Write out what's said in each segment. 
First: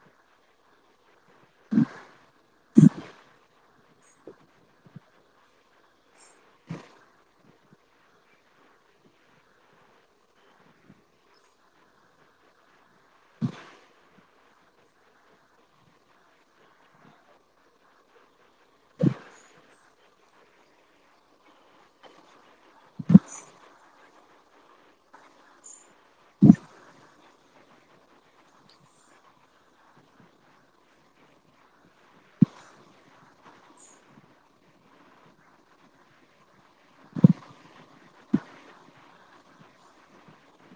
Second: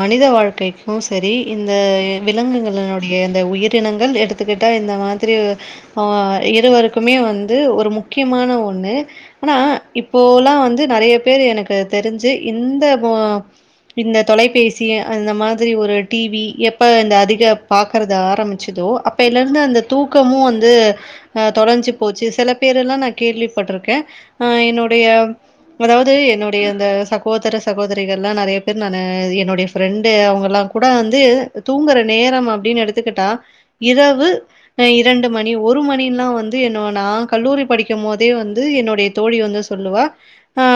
மனித வாழ்க்கைக்கு சேரி இந்த விலங்குகளினுடைய இந்த உயிரினங்கள் எடுத் துக்குட்டா இந்த மாதிரி ஆ இருவருக்குமே வந்து ஒரு முக்கியமான ஒன்னு ஆனா இப்போலா வந்து நெறைய பேரு எனக்கு தெரிஞ்சு இந்த ஒ இந்த தொலைப்பேசி அந்த மாதிரி ஒரு டி வி எப்ப இந்த அதிக பாக்குறது ஆரம்பிச்சுதோ அப் ப்பைல இருந்து அந்த தூக்கமு வந்து அ தொலஞ்சு போச்சு சில பேரெல்லா நா கேள்விப்பட்ருக்கே ஆ என்னோடைய அதாவது என்னுடைய அந்த சகோதர சகோதரிகள் லா நெறைய பேரு நானு என்னுடைய ஃப்ரெண்டு அவுங்க எல்லா கூட வந்து தூங்குற நேரம் அப்டின்னு எடுத்துக்கிட்டா இரவு அ இரண்டு மணி ஒரு மணிலா வந்து என்ன நா கல்லூரி படிக்கும்போதே வந்து என்னுடைய தோழி வந்து சொல்லுவா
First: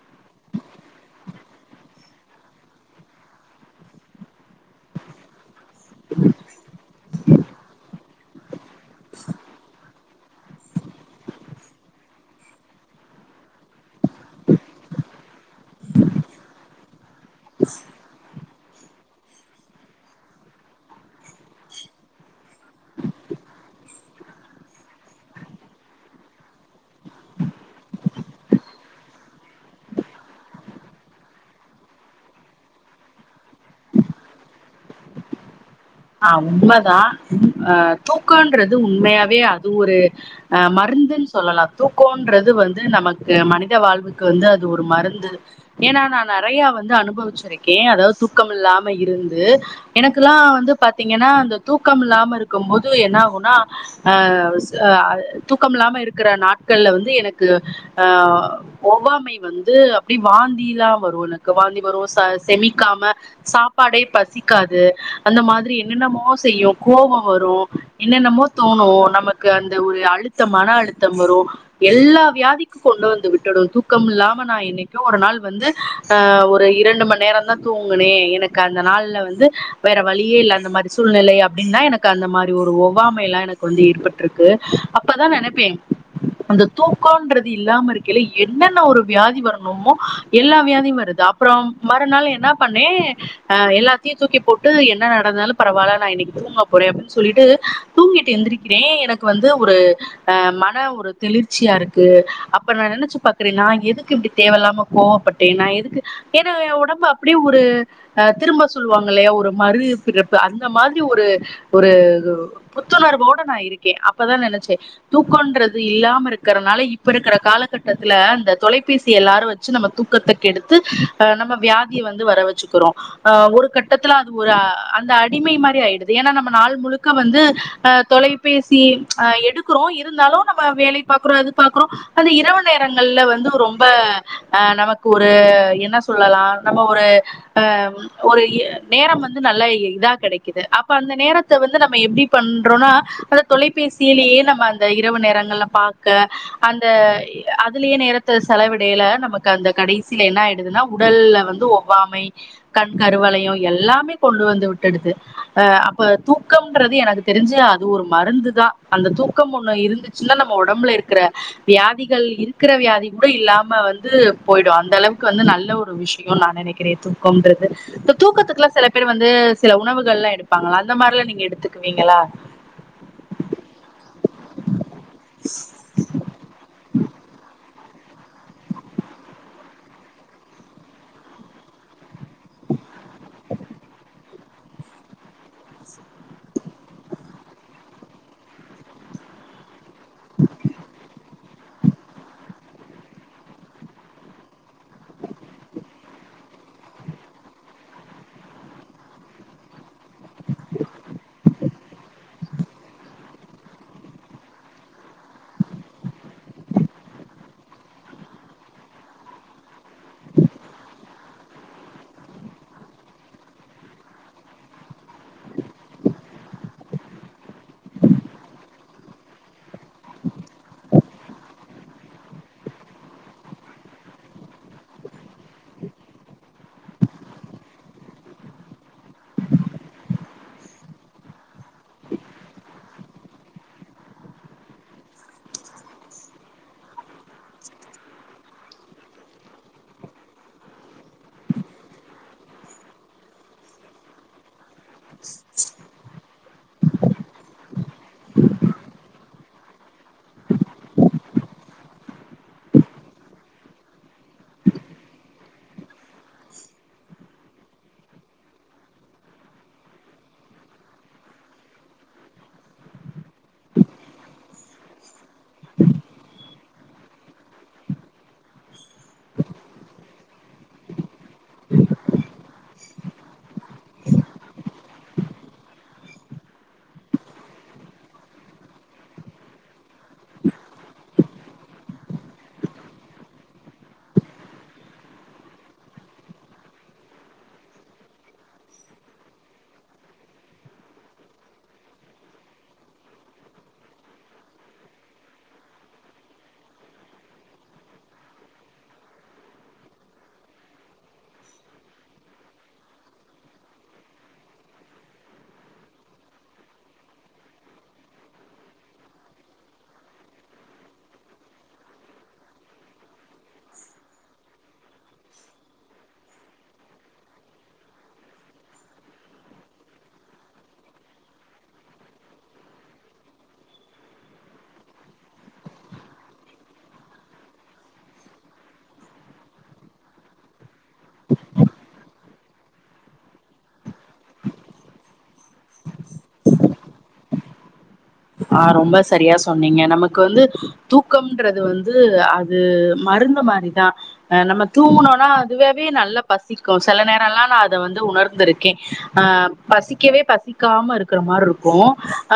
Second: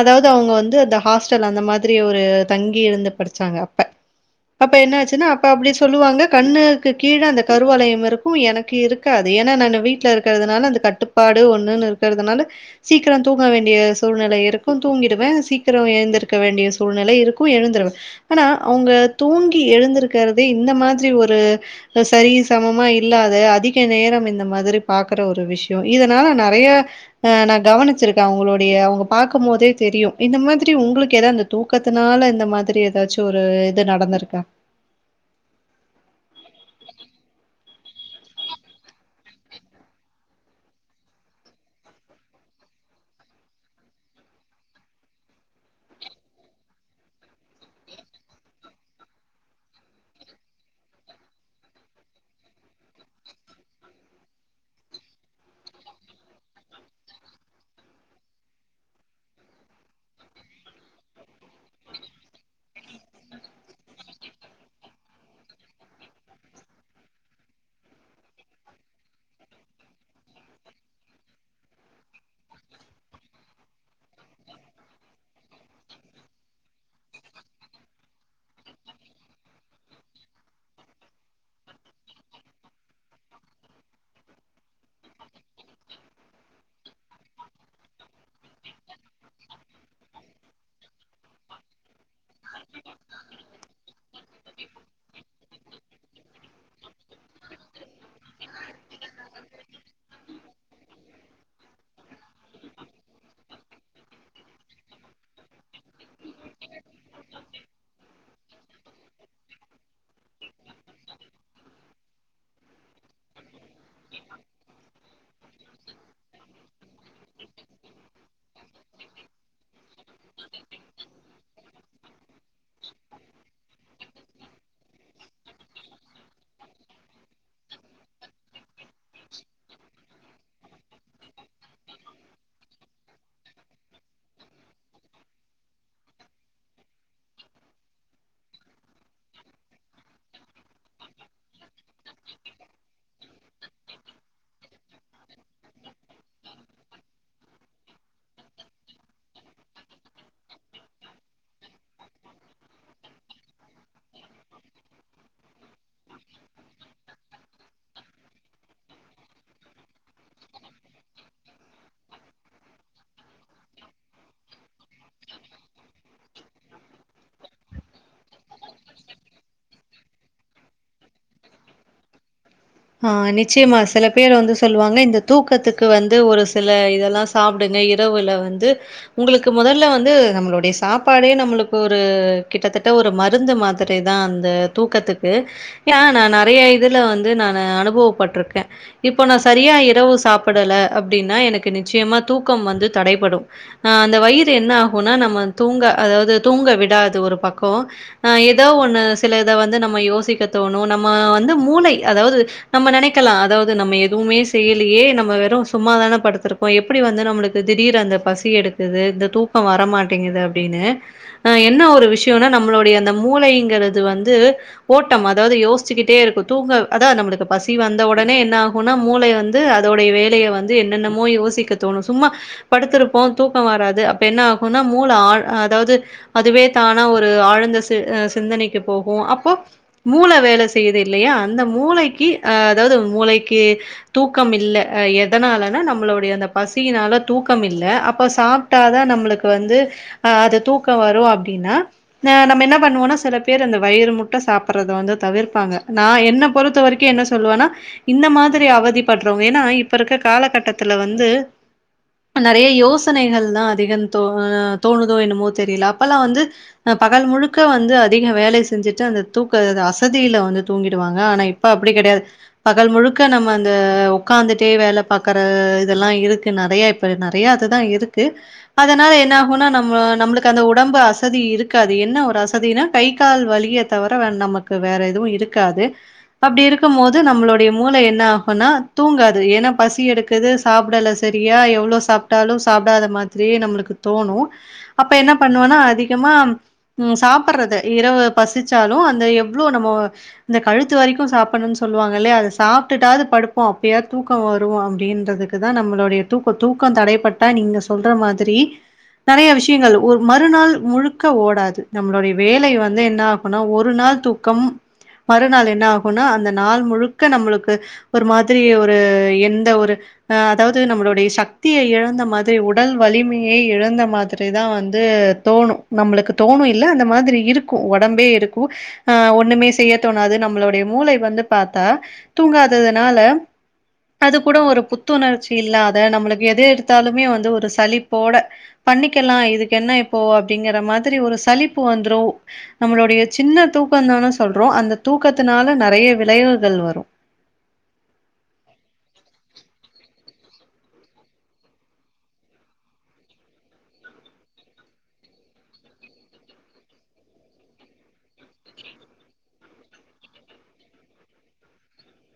அதாவ்து அவுங்க வந்து அந்த ஹாஸ்டல் அந்த மாதிரி ஒரு தங்கியிருந்து படிச்சாங்க அப்ப அப்ப என்ன ஆச்சுன்னா அப்ப அப்டி சொல்லுவாங்க கண்ணுக்கு கீழ அந்த கருவளையம் இருக்கு எனக்கு இருக்காது ஏனா நானு வீட்ல இருக்குறதுனால அந்த கட்டுப்பாடு ஒன்னுன்னு இருக்குறதுனால சீக்ரோ தூங்க வேண்டிய சூழ்நிலை இருக்கு தூங்கிடுவே சீக்ரோ எழந்திருக்க வேண்டிய சூழ்நிலை இரு க்கு எழுந்துருவே ஆனா அவுங்க தூங்கி எழுந்திருக்கறதே இந்த மாத்ரி ஒ ரு அ செரி சமமா இல்லாத அதிக நேரம் இந்த மாத்ரி பாக்குற ஒரு விஷ்யோ இதனால நெறைய ஆ நா கவனிச்சிருக்கே அவுங்களுடைய அவுங்க பாக்கும் போதே தெரியு இந்த மாத்ரி உங்களுக்கு எதா இந்த தூக்கத்துனால இந்த மாதிரி எதாச்சு ஒரு இது நடந்திருக்கா ஆ உண்மதா அ தூக்கன்றது உண்மையாவே அது ஒரு அ மருந்துன் சொல்லலா தூக்கோன்றது வந்து நமக்கு மனித வாழ்வுக்கு வந்து அது ஒரு மருந்து ஏனா நா நெறைய வந்து அனுபவிச்சிருக்கே அதாது தூக்கம் இல்லாம இருந்து எனக்குலா வந்து பாத்தீங்கன்னா அந்த தூக்கம் இல்லாம இருக்கும் போது என்ன ஆகுனா அ அ தூக்கம் இல்லாமல் இருக்கிற நாட்கள்ல வந்து எனக்கு அ ஒவ்வாமை வந்து அப்டி வாந்திலா வரு எனக்கு வாந்தி வரு ச செமிக்காம சாப்பாடே பசிக்காது அந்த மாத் ரி என்னென்னமோ செய்யு கோவோ வரு என்னென்னமோ தோணு நமக்கு அந்த ஒரு அழுத் தம் மன அழுத்தம் வரு எல்லா வியாதிக்கு கொண்டு வந்து விட்டுடு தூக்கம் இல்லாம நா என்னைக்கோ ஒரு நாள் வந்து ஆ ஒரு இரண்டு மண் நேரந்தா தூங்குனே எனக்கு அந்த நாள்ல வந்து வேற வழியே இல்லா அந்த மாரி சூழ்நிலை அப்டின்னா எனக்கு அந்த மாரி ஒரு ஒவ்வாமைல்லா எனக்கு வந்து ஏற்பட்டிருக்கு அப்பதா நெனப்பே அந்த தூக்கோன்றது இல்லாம இருக்கைல என்னென்ன ஒரு வியாதி வரணுமோ எல்லா வியாதியு வருது அப் றம் மறுநாள் என்னா பண்ணே அ எல்லாத்தையு தூக்கி போட்டு என்ன நடந்தாலு பரவால்ல நா இன்னைக்கு தூங்க போறே அப்டின் சொல்லிட்டு தூங்கீட்டு எந்திரிக்கிறே எனக்கு வந்து ஒரு அ மன ஒரு தெளிர்ச்சியா இருக்கு அப்ப நா நெனைச்சு பாக்குறே நா எதுக்கு இப்டி தேவல்லாம கோவப்பட் டே நா எதுக்கு ஏனா எ ஒடம்பு அப்டியே ஒரு ஆ திரும்ப சொல்லுவாங்க இல்லையா ஒரு மறுபிறப் பு அந்த மாத்ரி ஒரு ஒரு புத்துணர்வோட நா இருக்கே அப்பதா நெனச்சே தூக்கன்றது இல்லாம இருக்கறனால இப்ப இருக்கிற காலகட்டத்துல இந்த தொலைபேசி எல்லாரு வெச்சி நம்ம தூக்கத்த கெடுத்து அ நம்ம வியாதிய வந்து வர வெச்சுக்கிறோ ஆ ஒரு கட்டத்துல அது ஒரு அந்த அடிமை மாரி ஆயிடுது ஏனா நம்ம நாள் முழுக்க வந்து அ தொலைபேசி எடு க்றோ இருந்தாலு நம்ம வேலை பாக்கறோ அது பாக்கறோ அந்த இரவு நேரங்கள்ல வந்து ரொம்ப ஆ நமக்கு ஒரு என்ன சொல்லலா நம்ம ஒரு அ ஒரு இ நேரம் வந்து நல்லா இதா கெடைக்குது அப்ப அந்த நேரத்த வந்து நம்ம எப்டி பண்றோனா அந்த தொலைபேசியிலயே நம்ம அந்த இரவு நேரங்கள்ல பாக்க அந்த அதுலயே நேரத்த செலவிடையல நமக்கு அந்த கடைசியில என்ன ஆயிடுதுன்னா உடல்ல வந்து ஒவ்வாமை கண் கருவலையோ எல்லாமே கொண்டு வந்து விட்டுடுது அ அப்ப தூக்கம்ன்றது எனக்கு தெரிஞ்சு அது ஒரு மருந்து தா அந்த தூக்கம் ஒண்ணு இருந்து ச்சின்ன நம்ம ஒடம்புல இருக்கிற வியாதிகள் இருக்கிற வியாதி கூட இல்லாம வந்து போயிடு அந்தளவுக்கு வந்து நல்ல ஒரு விஷ் யோ நா நெனைக்கிறே தூக்கம்ன்றது இந்த தூக்கத்துக்குலா சில பேர் வந்து சில உணவுகள்லா எடுப்பாங்கல்ல அந்த மாரிலா நீங்க எடுத்துக்குவீங்களா ஆ நிச்சயமா சில பேர் வந்து சொல்லுவாங்க இந்த தூக்கத்துக் கு வந்து ஒரு சில இதல்லா சாப்டுங்க இரவுல வந்து உங்களுக்கு மொதல்ல வந்து நம்மளுடைய சாப்பாடே நம்மளுக்கு ஒரு கிட்டத்தட்ட ஒரு மருந்து மாத் திரிதா அந்த தூக்கத்துக்கு ஏ நா நெறைய இதுல வந்து நா அனுபவப்பட்டிருக்கே இப்ப நா சரியா இரவு சாப்படல அப்டின்னா எனக் கு நிச்சயமா தூக்கம் வந்து தடைபடு அ அந்த வயிறு என்ன ஆகுனா நம்ம தூங்க அதாவது தூங்க விடாது ஒரு பக்கோ ஆ ஏதோ ஒண்ணு சில இத வந்து நம்ம யோசிக்க தோணு நம்ம வந்து மூளை அதாவது நம்ம நெனைக்லா அதாவது நம்ம எதுவுமே செய்யலியே நம்ம வெறு சும்மாதான படுத்துருக் கோ எப்பிடி வந்து நம்மளுக்கு திடீர் அந்த பசி எடுக்குது இந்த தூக்கம் வரமாட்டேங்குது அப்டின்னு அ என்ன ஒரு விஷ்யோனா நம்மளுடைய அந்த மூளைங்கிறது வந்து ஓட்டம் அதாவது யோசிச்சிக்கிட்டே இருக்கு தூங்க அதா நம்ளுக் ப்ப பசி வந்த உடனே என்ன ஆகுனா மூளை வந்து அதோடைய வேலைய வந்து என்னென்னமோ யோசிக்க தோணு சும்மா படுத்திருப்போ தூக்க வராது அப்ப என்ன ஆகுனா மூளை ஆழ் அதாவது அதுவே தானா ஒரு ஆழ்ந்த சி சிந்தனைக்கு போகு அப்போ மூளை வேல செய்யுது இல்லையா அந்த மூளைக்கி அ அதாவது மூளைக்கி தூக்கம் இல்ல எதனாலனா நம்மளுடைய அந்த பசினால தூக்கம் இல்ல அப்ப சாப் டா தா நம்மளுக்கு வந்து அ அது தூக்க வரு அப்டின்னா நா நம்ம என்ன பண்ணுவோனா சில பேர் இந்த வயிறு முட்ட சாப்பறது வந்து தவிர்ப்பாங்க நா என்ன பொறுத்த வரைக் க்கியூ என்ன சொல்லுவனா இந்த மாரி அவதிப்படுறவங்க ஏன்னா இப்ப இருக்க காலகட்டத்துல வந்து இப்ப நெறைய யோசனைகள் தா அதிகன் தோ தோணுதோ என்னுமோ தெரியல அப்பல்லா வந்து அ பகல் முழுக்க வந்து அதிக வேல செஞ்சிட்டு அந்த தூக்க அசதியில வந்து தூங்கிடுவாங்க ஆனா இப் ப அப்பிடி கெடையாது பகல் முழுக்க நம்ம அந்த உக்காந்துட்டே வேல பாக்கற இதெல்லா இருக்கு நெறையா இப் ப நெறையா அதுதா இருக்கு அதனால என்ன ஆகுனா நம்ம நம்ளுக்கு அந்த உடம்பு அசதி இருக்காது என்ன ஒரு அச தினா கை கால் வலிய தவர நமக்கு வேற எதுவு இருக்காது அப்படி இருக்கும் போது நம்மளுடைய மூளை என்ன ஆகுனா தூங்காது ஏனா பசி எடுக்குது சாப்படல சரியா எவ்ளோ சாப்பட்டாலு சாப்படாத மாதிரியே நம்ளுக்கு தோணு அப்ப என்ன பண்ணுவோனா அதிகமா ம் சாப்பறது இரவு பசிச்சாலு அந்த எவ்ளோ நம்மோ இந்த கழுத்து வரைக் கு சாப்படனு சொல்லுவாங்க இல்லையா அத சாப்ட்டுடாவது படுப்போ அப்பயாத் தூக்க வரு அப்டின்றதுக்கு தா நம்மளுடைய தூக் தூக்க தடைப்பட்டா நீங்க சொல்ற மாதிரி நெறைய விஷியங்கள் ஒரு மறுநாள் முழுக்க ஓடாது நம்மளுடைய வேலை வந்து என்ன ஆகுனா ஒரு நாள் தூக் கம் மறுநாள் என்ன ஆகுனா அந்த நாள் முழுக்க நம்ளுக்கு ஒரு மாதிரி ஒரு எந்த ஒரு அ அதாவது நம்மளுடைய சக்திய இழந்த மாதிரி உடல் வலிமைய இழந்த மாதிரிதா வந்து தோணு நம்மளுக்கு தோணு இல்ல அந்த மாதிரி இருக்கு உடம்பே இருக்கு அ ஒண்ணுமே செய்ய தோணாது நம்மளுடைய மூளை வந்து பாத்தா தூங்காததனால அது கூட ஒரு புத்துணர்ச்சி இல்லாத நம்மளுக்கு எது எடுத்தாலுமே வந்து ஒரு சலிப்போட பண்ணிக்கலா இதுக்கு என்ன இப்போ அப்டிங்கற மாதிரி ஒரு சலிப்பு வந்துரு நம்மளுடைய சின்ன தூக்கந் தான சொல்றோ அந்த தூக்கத்தினால நெறைய விளைவுகள் வரு அ ரொம்ப சரியா சொன்னீங்க நமக்கு வந்து தூக்கம்ன்றது வந்து அது மருந்து மாரிதா அ நம்ம தூங்குனோனா அதுவாவே நல்லா பசிக்கு செல நேரல்லா நா அத வந்து உணர்ந்திருக்கே அ பசிக்கவே பசிக்காம இருக்கற மாரி இருக்கும்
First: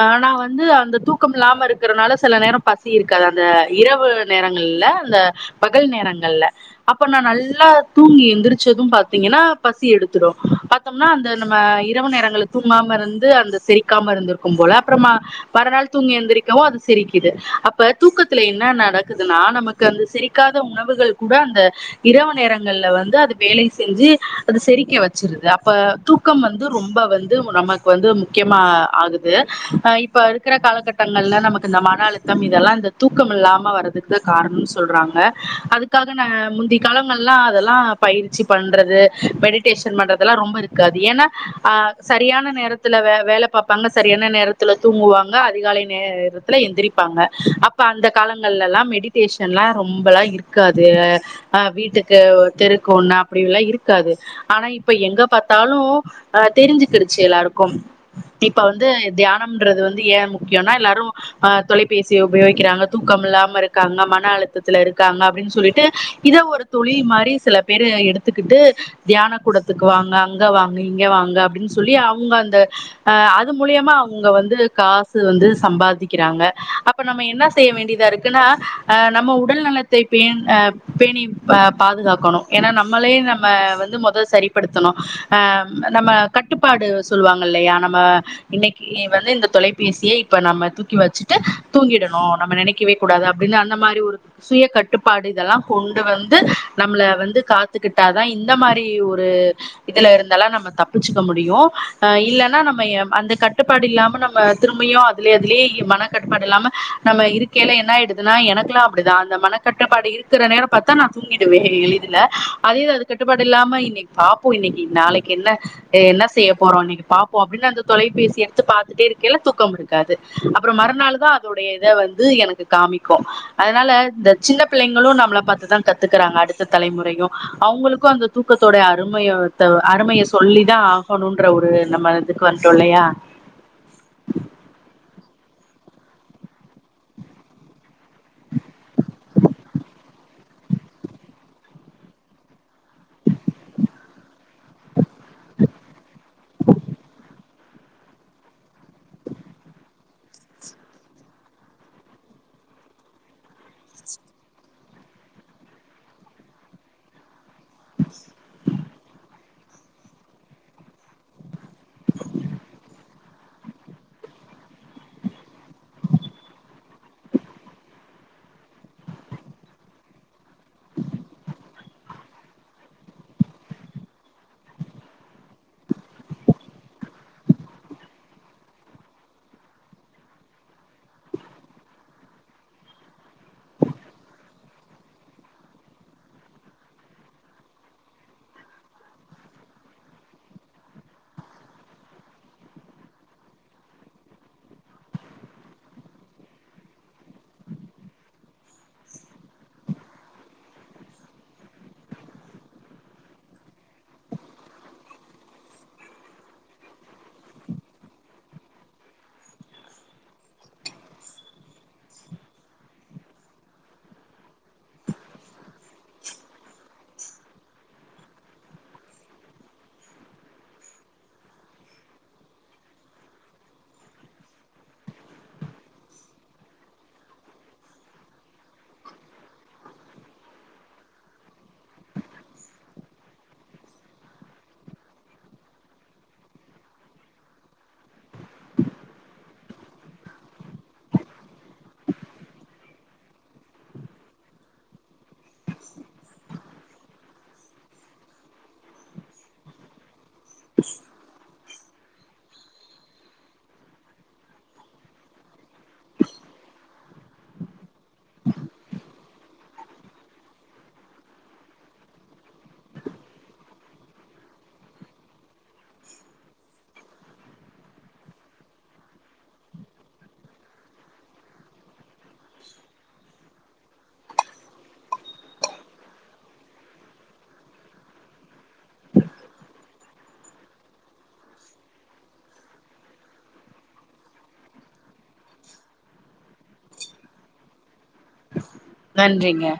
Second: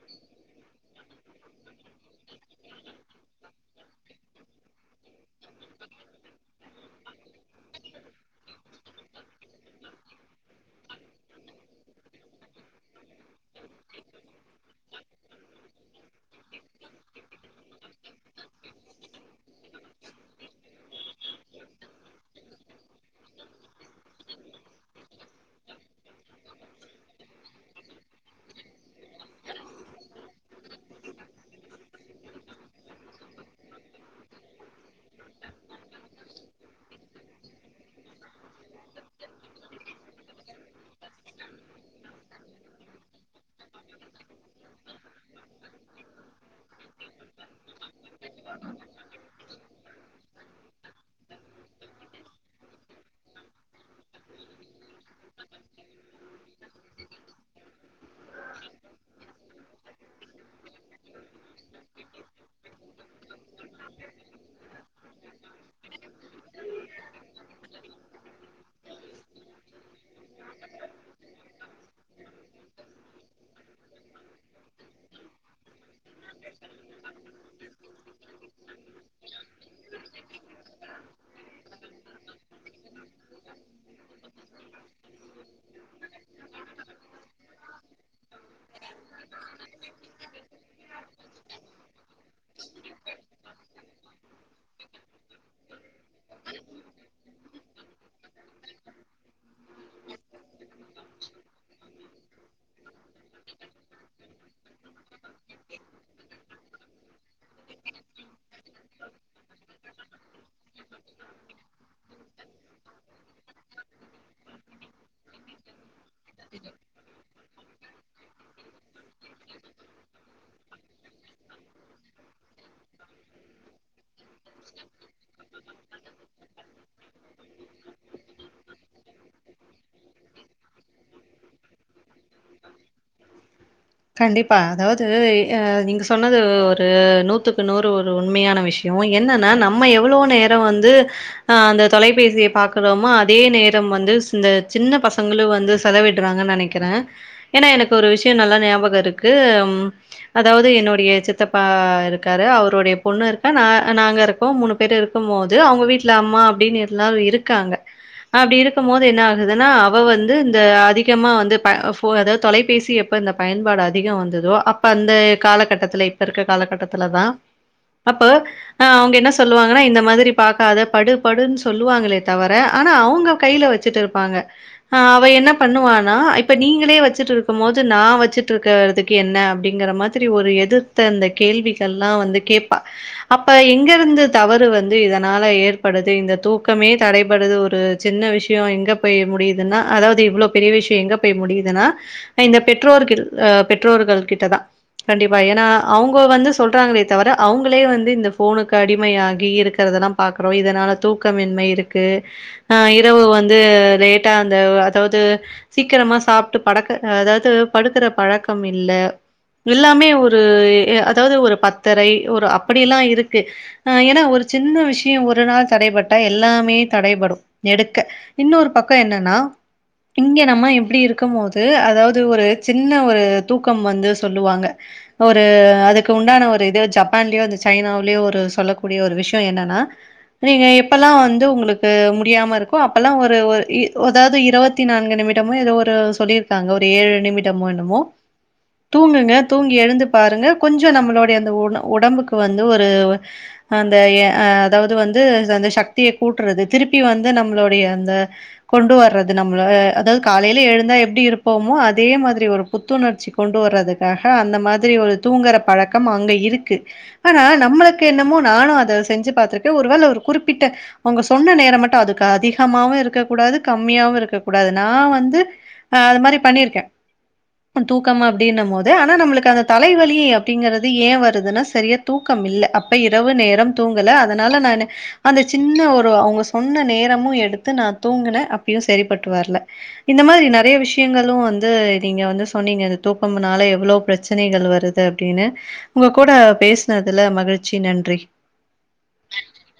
ஆனா வந்து வந்து அந்த தூக்கம் இல்லாம இருக்கறனால சில நேரம் பசி இருக்காது அந்த இரவு நேரங்கள்ல அந்த பகல் நேரங்கள்ல அப்ப நா நல்லா தூங்கி எந்திரிச்சதும் பாத்தீங்கன்னா பசி எடுத்துரும் பாத்தோம்னா அந்த நம்ம இரவு நேரங்க தூங்காம இருந்து அந்த செரிக்காம இருந்திருக்கும் போல அப்புறமா மறுநாள் தூங்கி எழுந்திரிக்கவும் அது செரிக்கிது அப்ப தூக்கத்துல என்ன நடக்குதுன்னா நமக் கு அந்த செரிக்காத உணவுகள் கூட அந்த இரவு நேரங்கள்ல வந்து அது வேலை செஞ்சி அது செரிக்க வச்சிருது அப்ப தூக் தூக்கம் வந்து ரொம்ப வந்து நமக்கு வந்து முக்கியமா ஆகுது ஆ இ இப்ப இருக்கிற காலகட்டங்கள்ல நமக்கு இந்த மன அழுத்தம் இதெல்லாம் இந்த தூக்கம் இல்லாம வரதுக்கு காரணம்னு சொல்றாங்க அதுக்காக நா முந்தி காலங்கள்லாம் அதெல்லா பயிற்சி பண்றது மெடி ட்டேஷ்சன் பண்றதெல்லாம் ரொம்ப இருக்காது ஏன்னா அ சரியான நேரத்துல வே வேல பாப்பாங்க சரியான நேரத்துல தூங்குவாங்க அதிகாலை நேரத்துல எந்திரிப்பாங்க அப்ப அந்த காலங்கள்ல எல்லாம் மெடி டேஷ்சன்லா ரொம்பலா இருக்காது அ வீட்டுக்கு ஒரு தெருக்கு ஒன்னு அப்படின்ல்லா இருக்காது ஆனா இப்ப எங்க பாத்தாலும் அ தெரிஞ்சிக்கிருச்சி எல்லாருக்கும் இப்ப வந்து தியானம்ன்றது வந்து ஏ முக்கியம்னா எல்லாரும் அ தொலைபேசிய உபயோகிக்கிறாங்க தூக்கம் இல்லாம இருக்காங்க மன அழுத்தத்துல இருக்காங்க அப்படின்னு சொல்லிட்டு இத ஒரு தொழில் மாரி சில பேரு எடுத்துக்கிட்டு தியான கூடத்துக்கு வாங்க அங்க வாங்க இங்க வாங்க அப்படின்னு சொ சொல்லி அவங்க அந்த அது மூலியமா அவங் ங்க வந்து காசு வந்து சம்பாதிக்கிறாங்க அப்ப நம்ம என்ன செய்ய வேண்டியதா இருக்குன்னா ஆ நம்ம உடல் நலத்தை பே ஆ பேணி ப பாதுகாக்கணும் ஏன்னா நம்மளே நம்ம வந்து மொத சரிப்படுத்தணும் ஆ நம்ம கட்டுப்பாடு சொல்லுவாங்க இல்லையா நம்ம இன்னைக் இ வந்து இந்த தொலைபேசியை இப்ப நம்ம தூக்கி வச்சுட்டு தூங்கிடணும் நம்ம நெனைக்கவே கூடாது அப்படின்னு அந்த மாரி ஒரு சுய கட்டுப்பாடு இதெல்லா கொண்டு வந்து நம்மள வந்து காத்துக்கிட்டாதா இந்த மாரி ஒரு இதுல இருந்தலா நம்ம தப்பிச்சுக்க முடியும் ஆ இல்லன்னா நம்ம அந்த கட் கட்டுப்பாடு இல்லாம நம்ம திரும்பியோ அதுலய அதுலயே மன கட்டுப்பாடு இல்லாம நம்ம இருக்கையல என்ன ஆயிடுதுன்னா எனக்குல்லா அப்படித அந்த மனக்கட்டுப்பாடு இருக்கிற நேரோ பாத்தா நா தூங்கிடுவே எளிதுல அதே அது கட்டுப்பாடு இல்லாம இன்னைக்கு பாப்போ இன்னைக்கு நாளைக்கு என்ன என்ன செய்ய போறோ இன்னைக்கு பாப்போ அப்டின்னு அந்த தொலைபேசிய உத்து பாத்துட்டே இருக்கேல்ல தூக்கம் இருக்காது அப்றோ மறுநாள் தா அதோடைய இத வந்து எனக்கு காமிக்கும் அதனால இந்த சின்ன பிள்ளைங்களும் நம்மள பாத்துதா கத்துக்குறாங்க அடுத்த தலைமுறையும் அவங்களுக்கும் அந்த தூக்கத்தோட அருமையத்த அருமைய சொல்லிதா ஆகணும்ன்ற ஒரு நம்ம இதுக்கு வந்துட்டோ இல்லையா கண்டிப்பா அதாவது அ நீங்க சொன்னது ஒரு நூத்துக்கு நூறு ஒரு உண்மையான விஷ கவு என்னன்னா நம்ம எவ்வளோ நேரம் வந்து ஆ அந்த தொலைபேசிய பாக்குறோமா அதே நேரம் வந்து இந்த சின்ன பசங்களு வந்து செலவிட்றாங்க நெனைக்கிற ஏன்னா எனக்கு ஒரு விஷயம் நல்லா ஞா நியாபக இருக்கு ம் அதாவது என்னுடைய சித்தப்பா இருக்காரு அவருடைய பொண்ணு இருக்கா நா நாங்க இருக்கோ முணு பேர் இருக்கும் மோது அவங்க வீட்ல அம்மா அப்டின் எல்லாவு இருக்காங்க அப்டி இருக்கும் போது என்ன ஆகுதுன்னா அவ வந்து இந்த அதிகமா வந்து ப ஃபோ அதா தொலைபேசி எப்போ இந்த பயன்பாடு அதிகோ வந்ததோ அப்ப அந்த காலகட்டத்துல இப்ப இருக்க காலகட்டத்துலதா அப்ப ஆ அவங்க என்ன சொல்லுவாங்கனா இந்த மாரி பாக்காத படு படுன் சொல்லுவாங்களே தவர ஆனா அவங்க கைல வச் வச்சிட்டு இருப்பாங்க ஆ அவ என்ன பண்ணுவான்னா இப்ப நீங்களே வச்சட்டு இருக்கும் போது நா வச் வச்சிட்ருக்கற்துக்கு என்ன அப்டிங்குற மாதிரி ஒரு எதிர்த்து அந்த கேள்விகள்லா வந்து கேப்பா அப்ப எங்கருந்து தவறு வந்து இதனால ஏற்படுது இந்த தூக்கமே தடைபடுது ஒரு சின்ன விஷயோ எங்கப்பெய் முடியுதுன்னா அதாவது இவ்ளோ பெரிய விஷயோ எங்க்பெய் முடியுதுன்னா அ இந்த பெற்றோர்கிள் அ பெற்றோர்கள் கிட்டதா கண்டிப்பா ஏனா அவங்க வந்து சொல்றாங்களே தவர அவங்களே வந்து இந்த போனுக்கு அடிமையாகி இருக்றதெல்லாம் பாக்குறோ இதனால தூக்கமின்மை இருக்கு ஆ இரவு வந்து லேட்டா அந்த அதாவது சீக்கரமா சாப்ட்டு படக்கு அ அதாது படுக்குற பழக்கம் இல்ல எல்லாமே ஒரு எ அதாவது ஒரு பத்தரை ஒரு அப்படியெல்லா இருக்கு ஆ ஏனா ஒரு சின்ன விஷயொ ஒரு நாள் தடைபட்டா எல்லாமே தடைபடு எடுக்க இன்னொரு பக்கம் என்னன்னா இங்க நம்ம இப்டி இருக்கம் போது அதாவது ஒரு சித் இன்ன ஒரு தூக்கம் வந்து சொல்லுவாங்க ஒரு அதுக்கு உண்டான ஒரு இது ஜப்பான்லயோ அந்த சைனாவ்லயோ ஒரு சொல்லக்கூடிய ஒரு விஷயோ என்னனா நீங்க எப்பல்லா வந்து உங்களுக்கு முடியாம இருக்கோ அப்பல்லா ஒரு ஒரு இ அதாவது இருவத் வத்தி நான்கு நிமிடமோ ஏதோ ஒரு சொல்லியிருக்காங்க ஒரு ஏழு நிமிடமோ என்னமோ தூங்குங்க தூங்கி எழுந்து பாருங்க கொஞ்சொ நம்மளோடைய அந்த ஒன ஒடம்புக்கு வந்து ஒரு அந்த எ அ அதாவது வந்து அந்த சக்திய கூட்றது திருப் ரி வந்து நம்ளோடைய அந்த கொண்டு வர்றது நம்மள அ அதாக் காலையில எழுந்தா எப்டி இருப்போமோ அதே மாதி கி ஒரு புத்துணர்ச்சி கொண்டு வர்றதுக்காக அந்த மாதிரி ஒரு தூங்குற பழக்கம் அங்க இருக்கு ஆனா நம்மளுக்கு என்னமோ நானு அத செஞ்சி பாத்ருக்கே ஒரு வேல ஒரு குறிப்பிட்ட அவுங்க சொன்ன நேரோ மட்டும் அதுக்கு அதிகமாவு இருக்கக்கூடாது கம்மியாவு இருக்கக்கூடாது நா வந்து ஆ அது மாரி பண்ணிருக்கே தூக்கம் அப்டின்னும் போது ஆனா நம்மளுக்கு அந்த தலைவலி அப்டிங்கிறது ஏ வருதுன்னா சரியா தூக்கம் இல்ல அப்ப இரவு நேரம் தூங்கல அதனால நானு அந்த சின்ன ஒரு அவுங்க சொன்ன நேரமு எடுத்து நா தூங்குனே அப்பயு சரி பட்டு வரல இந்த மாரி நெறைய விஷயங்களு வந்து நீங்க வந்து சொன்னீங்க தூக்கம்னால எவ்வளோ பிரச்சனைகள் வருது அப்டின்னு உங்க கூட பேசினதுல மகிழ்ச்சி நன்றி நன்றிங்க